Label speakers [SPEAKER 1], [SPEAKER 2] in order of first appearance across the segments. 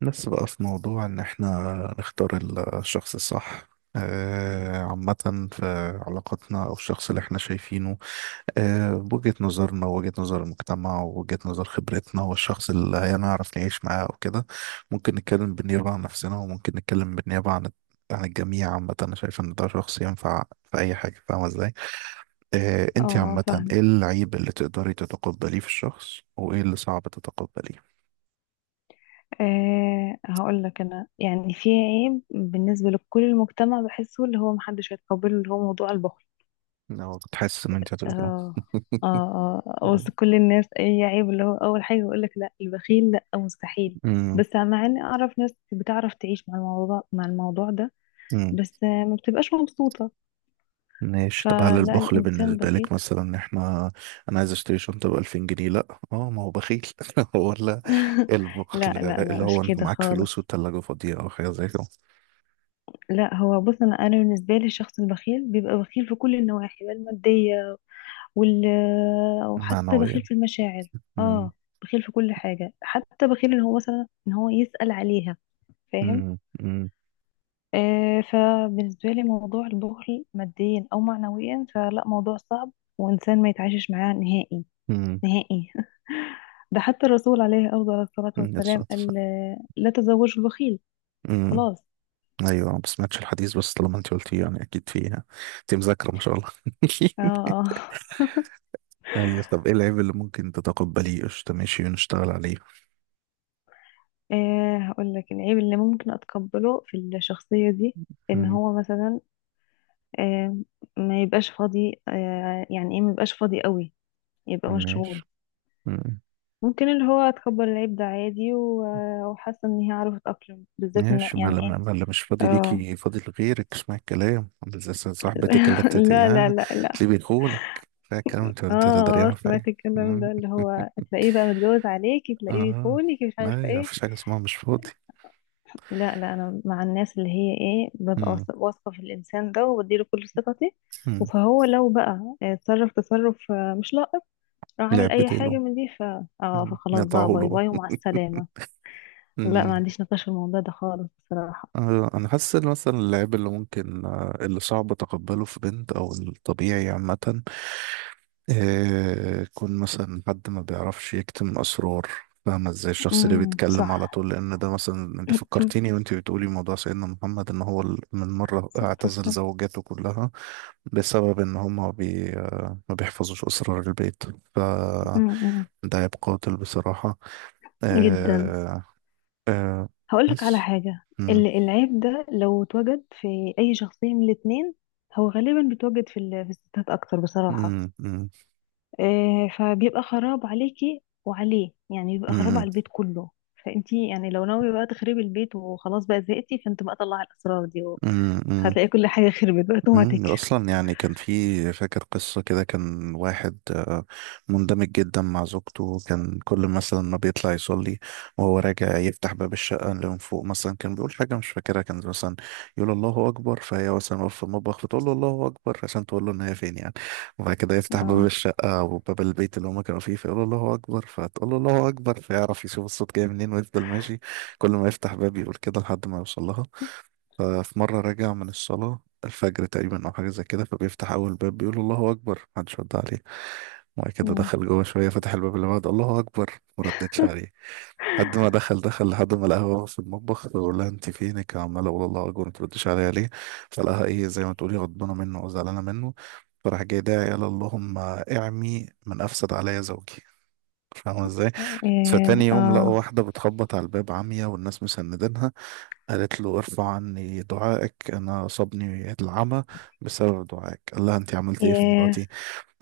[SPEAKER 1] بس بقى في موضوع ان احنا نختار الشخص الصح، عامة في علاقتنا او الشخص اللي احنا شايفينه، بوجهة نظرنا ووجهة نظر المجتمع ووجهة نظر خبرتنا والشخص اللي هنعرف نعيش معاه او كده. ممكن نتكلم بالنيابة عن نفسنا وممكن نتكلم بالنيابة عن الجميع. عامة أنا شايف إن ده شخص ينفع في أي حاجة، فاهمة إزاي؟
[SPEAKER 2] اه،
[SPEAKER 1] أنت عامة
[SPEAKER 2] فاهم.
[SPEAKER 1] إيه العيب اللي تقدري تتقبليه في الشخص وإيه اللي صعب تتقبليه؟
[SPEAKER 2] هقول لك انا يعني في عيب بالنسبه لكل المجتمع بحسه اللي هو محدش هيتقبله اللي هو موضوع البخل.
[SPEAKER 1] لو تحس إن أنت هتقولي
[SPEAKER 2] اه، اه، اه، وسط كل الناس اي عيب اللي هو اول حاجه يقول لك لا البخيل لا مستحيل.
[SPEAKER 1] كده.
[SPEAKER 2] بس مع اني اعرف ناس بتعرف تعيش مع الموضوع ده.
[SPEAKER 1] مم.
[SPEAKER 2] بس ما بتبقاش مبسوطه.
[SPEAKER 1] ماشي، طب هل
[SPEAKER 2] فلا
[SPEAKER 1] البخل
[SPEAKER 2] الانسان
[SPEAKER 1] بالنسبة لك
[SPEAKER 2] بخيل.
[SPEAKER 1] مثلا ان احنا، انا عايز اشتري شنطة ب 2000 جنيه لا اه ما هو بخيل ولا
[SPEAKER 2] لا،
[SPEAKER 1] البخل
[SPEAKER 2] لا، لا،
[SPEAKER 1] اللي
[SPEAKER 2] مش
[SPEAKER 1] هو انت
[SPEAKER 2] كده
[SPEAKER 1] معاك فلوس
[SPEAKER 2] خالص.
[SPEAKER 1] والتلاجة فاضية او حاجة زي كده؟
[SPEAKER 2] لا، هو بص، انا بالنسبه لي الشخص البخيل بيبقى بخيل في كل النواحي بقى الماديه وال آه، وحتى بخيل
[SPEAKER 1] معنوية.
[SPEAKER 2] في المشاعر.
[SPEAKER 1] مم.
[SPEAKER 2] اه، بخيل في كل حاجة حتى بخيل ان هو مثلا ان هو يسأل عليها. فاهم.
[SPEAKER 1] مم. مم.
[SPEAKER 2] فبالنسبة لي موضوع البخل ماديا او معنويا فلا موضوع صعب، وانسان ما يتعايشش معاه نهائي.
[SPEAKER 1] مم.
[SPEAKER 2] نهائي. ده حتى الرسول عليه افضل الصلاة
[SPEAKER 1] مم. يا
[SPEAKER 2] والسلام
[SPEAKER 1] ساتر.
[SPEAKER 2] قال لا تزوجوا البخيل.
[SPEAKER 1] مم.
[SPEAKER 2] خلاص.
[SPEAKER 1] ايوه، ما سمعتش الحديث بس طالما انت قلتيه يعني اكيد فيها. انت مذاكرة ما شاء الله
[SPEAKER 2] اه، اه.
[SPEAKER 1] ايوه طب ايه العيب اللي ممكن تتقبليه؟ قشطة ماشي ونشتغل عليه.
[SPEAKER 2] هقول لك العيب اللي ممكن اتقبله في الشخصية دي ان
[SPEAKER 1] مم.
[SPEAKER 2] هو مثلا آه، ما يبقاش فاضي، يعني ايه، ما يبقاش فاضي قوي، يبقى
[SPEAKER 1] ماشي،
[SPEAKER 2] مشغول. ممكن اللي هو اتقبل العيب ده عادي، وحاسه ان هي عرفت اتأقلم بالذات ان
[SPEAKER 1] ماشي ما
[SPEAKER 2] يعني ايه.
[SPEAKER 1] لما ما لما مش فاضي
[SPEAKER 2] اه.
[SPEAKER 1] ليكي فاضي لغيرك، اسمع الكلام زي صاحبتك اللي انت
[SPEAKER 2] لا، لا،
[SPEAKER 1] تلاقيه
[SPEAKER 2] لا، لا.
[SPEAKER 1] بيخونك، فاهم الكلام؟ انت
[SPEAKER 2] اه،
[SPEAKER 1] انت لا دريانة في
[SPEAKER 2] سمعت
[SPEAKER 1] حاجة.
[SPEAKER 2] الكلام
[SPEAKER 1] مم.
[SPEAKER 2] ده اللي هو تلاقيه بقى متجوز عليكي، تلاقيه
[SPEAKER 1] اه.
[SPEAKER 2] بيخونك، مش عارفه
[SPEAKER 1] لا يا،
[SPEAKER 2] ايه.
[SPEAKER 1] مفيش حاجة اسمها مش فاضي.
[SPEAKER 2] لا، لا، انا مع الناس اللي هي ايه، ببقى
[SPEAKER 1] مم.
[SPEAKER 2] واثقه في الانسان ده وبديله كل ثقتي.
[SPEAKER 1] مم.
[SPEAKER 2] فهو لو بقى تصرف مش لائق، راح اعمل
[SPEAKER 1] لعب
[SPEAKER 2] اي
[SPEAKER 1] بديله.
[SPEAKER 2] حاجه من دي. ف اه
[SPEAKER 1] مم.
[SPEAKER 2] فخلاص
[SPEAKER 1] نقطعه
[SPEAKER 2] بقى،
[SPEAKER 1] له
[SPEAKER 2] باي باي
[SPEAKER 1] بقى.
[SPEAKER 2] ومع السلامه. لا، ما
[SPEAKER 1] مم.
[SPEAKER 2] عنديش نقاش في الموضوع ده خالص بصراحه.
[SPEAKER 1] انا حاسس ان مثلا اللعب اللي ممكن، اللي صعب تقبله في بنت او الطبيعي عامة، إيه؟ كون مثلا حد ما بيعرفش يكتم أسرار، فاهمة ازاي؟ الشخص اللي بيتكلم على
[SPEAKER 2] صح.
[SPEAKER 1] طول، لأن ده مثلا اللي فكرتيني وانت بتقولي موضوع سيدنا محمد، إن هو من مرة
[SPEAKER 2] صبر
[SPEAKER 1] اعتزل
[SPEAKER 2] وسلام.
[SPEAKER 1] زوجاته كلها بسبب إن هما بي آه، ما بيحفظوش أسرار البيت. ف
[SPEAKER 2] أمم،
[SPEAKER 1] ده عيب قاتل بصراحة.
[SPEAKER 2] جدا.
[SPEAKER 1] إيه
[SPEAKER 2] هقول لك على
[SPEAKER 1] بس.
[SPEAKER 2] حاجه،
[SPEAKER 1] مم.
[SPEAKER 2] العيب ده لو اتوجد في اي شخصيه من الاتنين، هو غالبا بيتوجد في في الستات اكتر بصراحه.
[SPEAKER 1] مم. مم.
[SPEAKER 2] فبيبقى خراب عليكي وعليه، يعني بيبقى خراب على
[SPEAKER 1] مم.
[SPEAKER 2] البيت كله. فانتي يعني لو ناويه بقى تخربي البيت وخلاص بقى زهقتي، فانت بقى طلعي الاسرار دي،
[SPEAKER 1] مم. مم.
[SPEAKER 2] هتلاقي كل حاجة خربت بقى اوتوماتيك.
[SPEAKER 1] مم، اصلا يعني كان في، فاكر قصه كده، كان واحد مندمج جدا مع زوجته، كان كل مثلا ما بيطلع يصلي وهو راجع يفتح باب الشقه اللي من فوق مثلا، كان بيقول حاجه مش فاكرها، كان مثلا يقول الله اكبر، فهي مثلا واقفه في المطبخ فتقول له الله اكبر عشان تقول له ان هي فين يعني. وبعد كده يفتح باب
[SPEAKER 2] اه.
[SPEAKER 1] الشقه او باب البيت اللي هما كانوا فيه فيقول له الله اكبر فتقول له الله اكبر فيعرف يشوف الصوت جاي منين ويفضل ماشي. كل ما يفتح باب يقول كده لحد ما يوصل لها. ففي مرة راجع من الصلاة الفجر تقريبا أو حاجة زي كده، فبيفتح أول باب بيقول الله أكبر، محدش رد عليه. وبعد كده
[SPEAKER 2] مم.
[SPEAKER 1] دخل جوه شوية فتح الباب اللي بعده، الله أكبر، مردتش عليه. لحد ما دخل لحد ما لقاها واقفة في المطبخ، بيقول لها أنت فينك عمالة أقول الله أكبر متردش عليا ليه؟ فلقاها إيه، زي ما تقولي غضبانة منه أو زعلانة منه. فراح جاي داعي قال اللهم اعمي من أفسد عليا زوجي. فاهمة ازاي؟ فتاني
[SPEAKER 2] ايه.
[SPEAKER 1] يوم لقوا
[SPEAKER 2] اه.
[SPEAKER 1] واحدة بتخبط على الباب عمية والناس مسندينها، قالت له ارفع عني دعائك انا اصابني العمى بسبب دعائك. قال لها انت عملت ايه في
[SPEAKER 2] ايه.
[SPEAKER 1] مراتي؟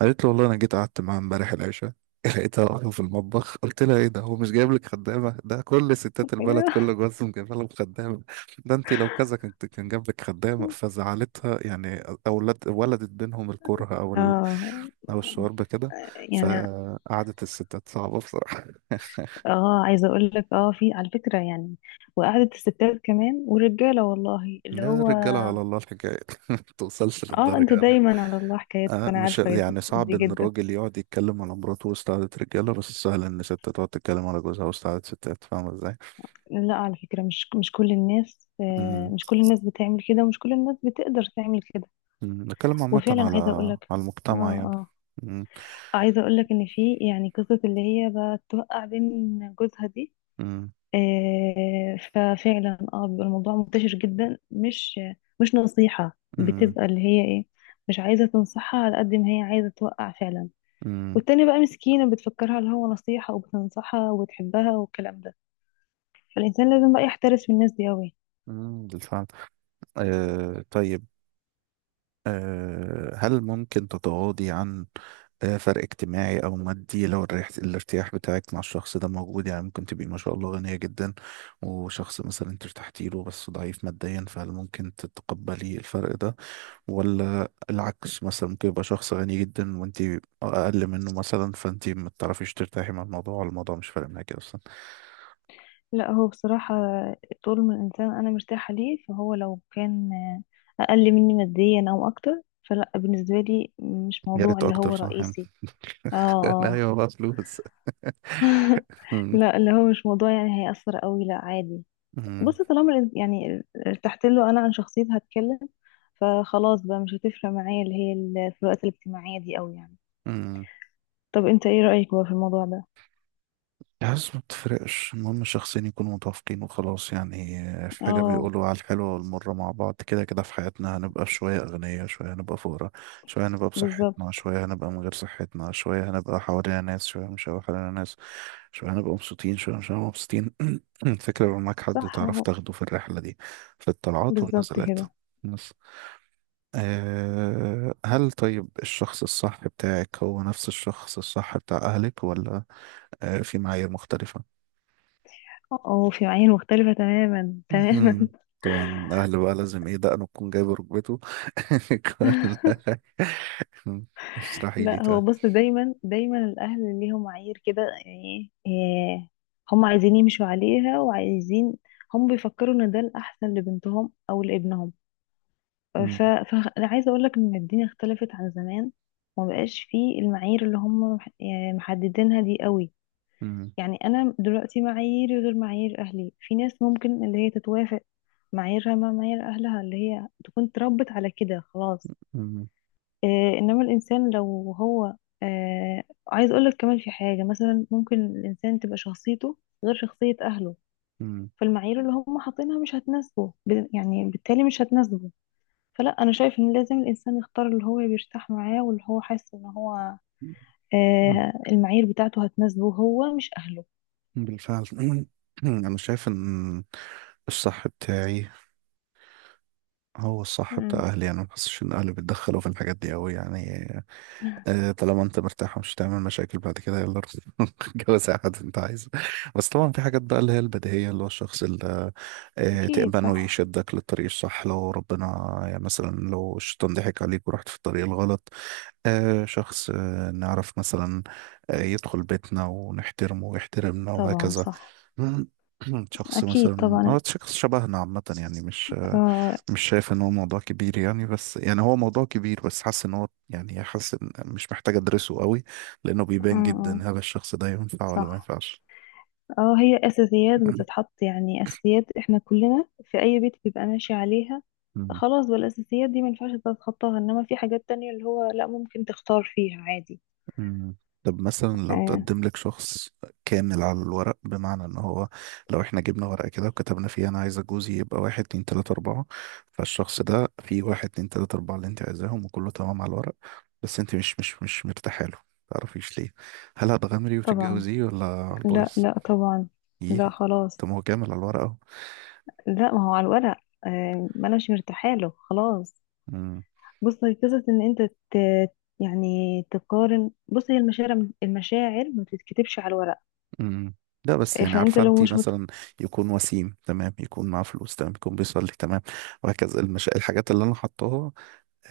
[SPEAKER 1] قالت له والله انا جيت قعدت معاها امبارح العشاء لقيتها واقفه في المطبخ قلت لها ايه ده، هو مش جايب لك خدامه؟ ده كل ستات البلد كل جوازهم جايبه لهم خدامه. ده انت لو كذا كنت كان جاب لك خدامه. فزعلتها يعني، اولاد ولدت بينهم الكره، او
[SPEAKER 2] اه.
[SPEAKER 1] او الشوربه كده.
[SPEAKER 2] يعني.
[SPEAKER 1] فقعدت الستات صعبه بصراحه
[SPEAKER 2] اه، عايزة اقول لك، في على فكرة يعني، وقعدة الستات كمان والرجالة، والله اللي
[SPEAKER 1] يا
[SPEAKER 2] هو.
[SPEAKER 1] رجاله على الله الحكايه ما توصلش
[SPEAKER 2] اه،
[SPEAKER 1] للدرجه
[SPEAKER 2] انتوا
[SPEAKER 1] يعني.
[SPEAKER 2] دايما على الله حكايتكم،
[SPEAKER 1] آه
[SPEAKER 2] انا
[SPEAKER 1] مش
[SPEAKER 2] عارفة
[SPEAKER 1] يعني صعب
[SPEAKER 2] دي
[SPEAKER 1] ان
[SPEAKER 2] جدا.
[SPEAKER 1] الراجل يقعد يتكلم على مراته وسط قعدة رجاله، بس سهل ان ست تقعد تتكلم على جوزها وسط قعدة ستات، فاهمه ازاي؟
[SPEAKER 2] لا، على فكرة، مش كل الناس،
[SPEAKER 1] امم.
[SPEAKER 2] مش كل الناس بتعمل كده، ومش كل الناس بتقدر تعمل كده.
[SPEAKER 1] أمم، نتكلم عامه
[SPEAKER 2] وفعلا
[SPEAKER 1] على
[SPEAKER 2] عايزة اقول لك،
[SPEAKER 1] على المجتمع يعني.
[SPEAKER 2] اه
[SPEAKER 1] امم.
[SPEAKER 2] عايزة اقولك ان في يعني قصة اللي هي بقى توقع بين جوزها دي.
[SPEAKER 1] امم.
[SPEAKER 2] ففعلا بيبقى الموضوع منتشر جدا، مش نصيحة
[SPEAKER 1] امم.
[SPEAKER 2] بتبقى اللي هي ايه، مش عايزة تنصحها على قد ما هي عايزة توقع فعلا.
[SPEAKER 1] امم.
[SPEAKER 2] والتانية بقى مسكينة، بتفكرها اللي هو نصيحة، وبتنصحها وبتحبها والكلام ده. فالإنسان لازم بقى يحترس من الناس دي أوي.
[SPEAKER 1] أمم، بالفعل. آه طيب. هل ممكن تتغاضي عن فرق اجتماعي او مادي لو الارتياح بتاعك مع الشخص ده موجود؟ يعني ممكن تبقي ما شاء الله غنية جدا وشخص مثلا انت ارتحتي له بس ضعيف ماديا، فهل ممكن تتقبلي الفرق ده؟ ولا العكس، مثلا ممكن يبقى شخص غني جدا وانت اقل منه مثلا، فانت ما تعرفيش ترتاحي مع الموضوع، ولا الموضوع مش فارق معاكي اصلا؟
[SPEAKER 2] لا، هو بصراحة طول ما الإنسان أنا مرتاحة ليه، فهو لو كان أقل مني ماديا أو أكتر فلا بالنسبة لي مش
[SPEAKER 1] يا
[SPEAKER 2] موضوع
[SPEAKER 1] ريت
[SPEAKER 2] اللي هو
[SPEAKER 1] اكتر صح
[SPEAKER 2] رئيسي. اه.
[SPEAKER 1] يعني
[SPEAKER 2] اه.
[SPEAKER 1] ايوه بقى فلوس. مم.
[SPEAKER 2] لا، اللي هو مش موضوع يعني هيأثر قوي، لا، عادي.
[SPEAKER 1] مم.
[SPEAKER 2] بص، طالما يعني ارتحت له أنا، عن شخصيتي هتكلم، فخلاص بقى مش هتفرق معايا اللي هي الفروقات الاجتماعية دي قوي يعني.
[SPEAKER 1] مم.
[SPEAKER 2] طب أنت إيه رأيك بقى في الموضوع ده؟
[SPEAKER 1] الحاسس ما بتفرقش، المهم شخصين يكونوا متوافقين وخلاص يعني. في حاجة
[SPEAKER 2] اه.
[SPEAKER 1] بيقولوا على الحلوة والمرة مع بعض، كده كده في حياتنا هنبقى في شوية أغنياء شوية هنبقى فقراء، شوية هنبقى بصحتنا
[SPEAKER 2] بالظبط.
[SPEAKER 1] شوية هنبقى من غير صحتنا، شوية هنبقى حوالينا ناس شوية مش هنبقى حوالينا ناس، شوية هنبقى مبسوطين شوية مش هنبقى مبسوطين. الفكرة يبقى معاك حد
[SPEAKER 2] صح
[SPEAKER 1] تعرف
[SPEAKER 2] اهو.
[SPEAKER 1] تاخده في الرحلة دي، في الطلعات
[SPEAKER 2] بالظبط
[SPEAKER 1] والنزلات
[SPEAKER 2] كده.
[SPEAKER 1] بس. أه هل، طيب الشخص الصح بتاعك هو نفس الشخص الصح بتاع أهلك، ولا أه في معايير مختلفة؟
[SPEAKER 2] اه، في معايير مختلفة تماما. تماما.
[SPEAKER 1] مهم. طبعا الاهل بقى لازم ايه، دقنه تكون جايبه ركبته كل حاجة. اشرحي لي
[SPEAKER 2] لا، هو
[SPEAKER 1] تعالى.
[SPEAKER 2] بص، دايما دايما الاهل ليهم معايير كده يعني إيه، هم عايزين يمشوا عليها، وعايزين، هم بيفكروا ان ده الاحسن لبنتهم او لابنهم.
[SPEAKER 1] مم.
[SPEAKER 2] فانا عايزه اقول لك ان الدنيا اختلفت عن زمان، وما بقاش فيه المعايير اللي هم يعني محددينها دي قوي.
[SPEAKER 1] مم.
[SPEAKER 2] يعني انا دلوقتي معاييري غير معايير اهلي، في ناس ممكن اللي هي تتوافق معاييرها مع معايير اهلها، اللي هي تكون اتربت على كده، خلاص.
[SPEAKER 1] مم.
[SPEAKER 2] انما الانسان لو هو، عايز اقولك كمان، في حاجه مثلا ممكن الانسان تبقى شخصيته غير شخصيه اهله،
[SPEAKER 1] مم.
[SPEAKER 2] فالمعايير اللي هم حاطينها مش هتناسبه، يعني بالتالي مش هتناسبه. فلا انا شايف ان لازم الانسان يختار اللي هو بيرتاح معاه، واللي هو حاسس ان هو
[SPEAKER 1] مم.
[SPEAKER 2] المعايير بتاعته هتناسبه، هو مش اهله.
[SPEAKER 1] بالفعل. مم. انا شايف ان الصح بتاعي هو الصح بتاع
[SPEAKER 2] مم.
[SPEAKER 1] اهلي. انا ما بحسش ان اهلي بيتدخلوا في الحاجات دي قوي يعني. طالما انت مرتاح ومش هتعمل مشاكل بعد كده، يلا روح جوز اي حد انت عايزه. بس طبعا في حاجات بقى اللي هي البديهيه، اللي هو الشخص اللي
[SPEAKER 2] اكيد
[SPEAKER 1] تأمنه
[SPEAKER 2] صح.
[SPEAKER 1] يشدك للطريق الصح لو ربنا، يعني مثلا لو الشيطان ضحك عليك ورحت في الطريق الغلط. شخص نعرف مثلا، يدخل بيتنا ونحترمه ويحترمنا
[SPEAKER 2] طبعا
[SPEAKER 1] وهكذا.
[SPEAKER 2] صح.
[SPEAKER 1] شخص
[SPEAKER 2] اكيد
[SPEAKER 1] مثلا،
[SPEAKER 2] طبعا.
[SPEAKER 1] اه شخص شبهنا عامة يعني. مش
[SPEAKER 2] آه،
[SPEAKER 1] مش شايف ان هو موضوع كبير يعني، بس يعني هو موضوع كبير، بس حاسس ان هو يعني حاسس إن مش محتاج ادرسه قوي، لانه
[SPEAKER 2] آه،
[SPEAKER 1] بيبان
[SPEAKER 2] آه،
[SPEAKER 1] جدا هل الشخص ده ينفع ولا ما
[SPEAKER 2] صح.
[SPEAKER 1] ينفعش.
[SPEAKER 2] اه، هي اساسيات بتتحط، يعني اساسيات احنا كلنا في اي بيت بيبقى ماشي عليها.
[SPEAKER 1] مم.
[SPEAKER 2] خلاص بقى الاساسيات دي ما ينفعش تتخطاها، انما في حاجات تانية اللي هو لا، ممكن تختار فيها عادي.
[SPEAKER 1] مم. طب مثلا لو
[SPEAKER 2] آه،
[SPEAKER 1] تقدم لك شخص كامل على الورق، بمعنى ان هو، لو احنا جبنا ورقة كده وكتبنا فيها انا عايزة جوزي يبقى واحد اتنين تلاتة اربعة، فالشخص ده فيه واحد اتنين تلاتة اربعة اللي انت عايزاهم وكله تمام على الورق، بس انت مش مرتاحة له، متعرفيش ليه، هل هتغامري
[SPEAKER 2] طبعا.
[SPEAKER 1] وتتجوزيه ولا على
[SPEAKER 2] لا،
[SPEAKER 1] البايظ؟
[SPEAKER 2] لا، طبعا. لا،
[SPEAKER 1] ايه؟
[SPEAKER 2] خلاص.
[SPEAKER 1] طب ما هو كامل على الورق اهو.
[SPEAKER 2] لا، ما هو على الورق. ما انا مش مرتاحه له خلاص.
[SPEAKER 1] مم.
[SPEAKER 2] بص، هي قصه ان انت يعني تقارن. بص، هي المشاعر، المشاعر ما تتكتبش على الورق.
[SPEAKER 1] مم. لا بس يعني،
[SPEAKER 2] فانت
[SPEAKER 1] عارفه
[SPEAKER 2] لو
[SPEAKER 1] انت
[SPEAKER 2] مش
[SPEAKER 1] مثلا يكون وسيم تمام يكون معاه فلوس تمام يكون بيصلي تمام وهكذا، الحاجات اللي انا حطاها،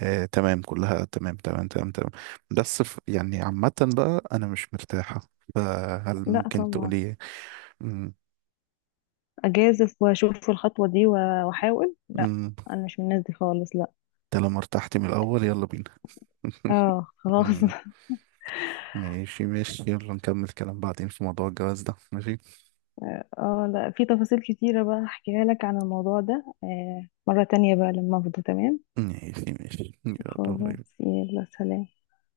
[SPEAKER 1] آه تمام كلها تمام تمام تمام تمام، بس يعني عامه بقى انا مش مرتاحه، هل
[SPEAKER 2] لا
[SPEAKER 1] ممكن
[SPEAKER 2] طبعا،
[SPEAKER 1] تقولي إيه؟ مم.
[SPEAKER 2] اجازف واشوف الخطوه دي واحاول. لا،
[SPEAKER 1] مم.
[SPEAKER 2] انا مش من الناس دي خالص، لا.
[SPEAKER 1] انت لما ارتحت من الاول يلا بينا
[SPEAKER 2] اه، خلاص.
[SPEAKER 1] مم. ماشي ماشي، يلا نكمل كلام بعدين في موضوع الجواز ده. ماشي
[SPEAKER 2] اه، لا، في تفاصيل كتيره بقى احكيها لك عن الموضوع ده، مره تانية بقى لما افضى تمام.
[SPEAKER 1] ماشي ماشي، يلا
[SPEAKER 2] خلاص،
[SPEAKER 1] باي.
[SPEAKER 2] يلا سلام.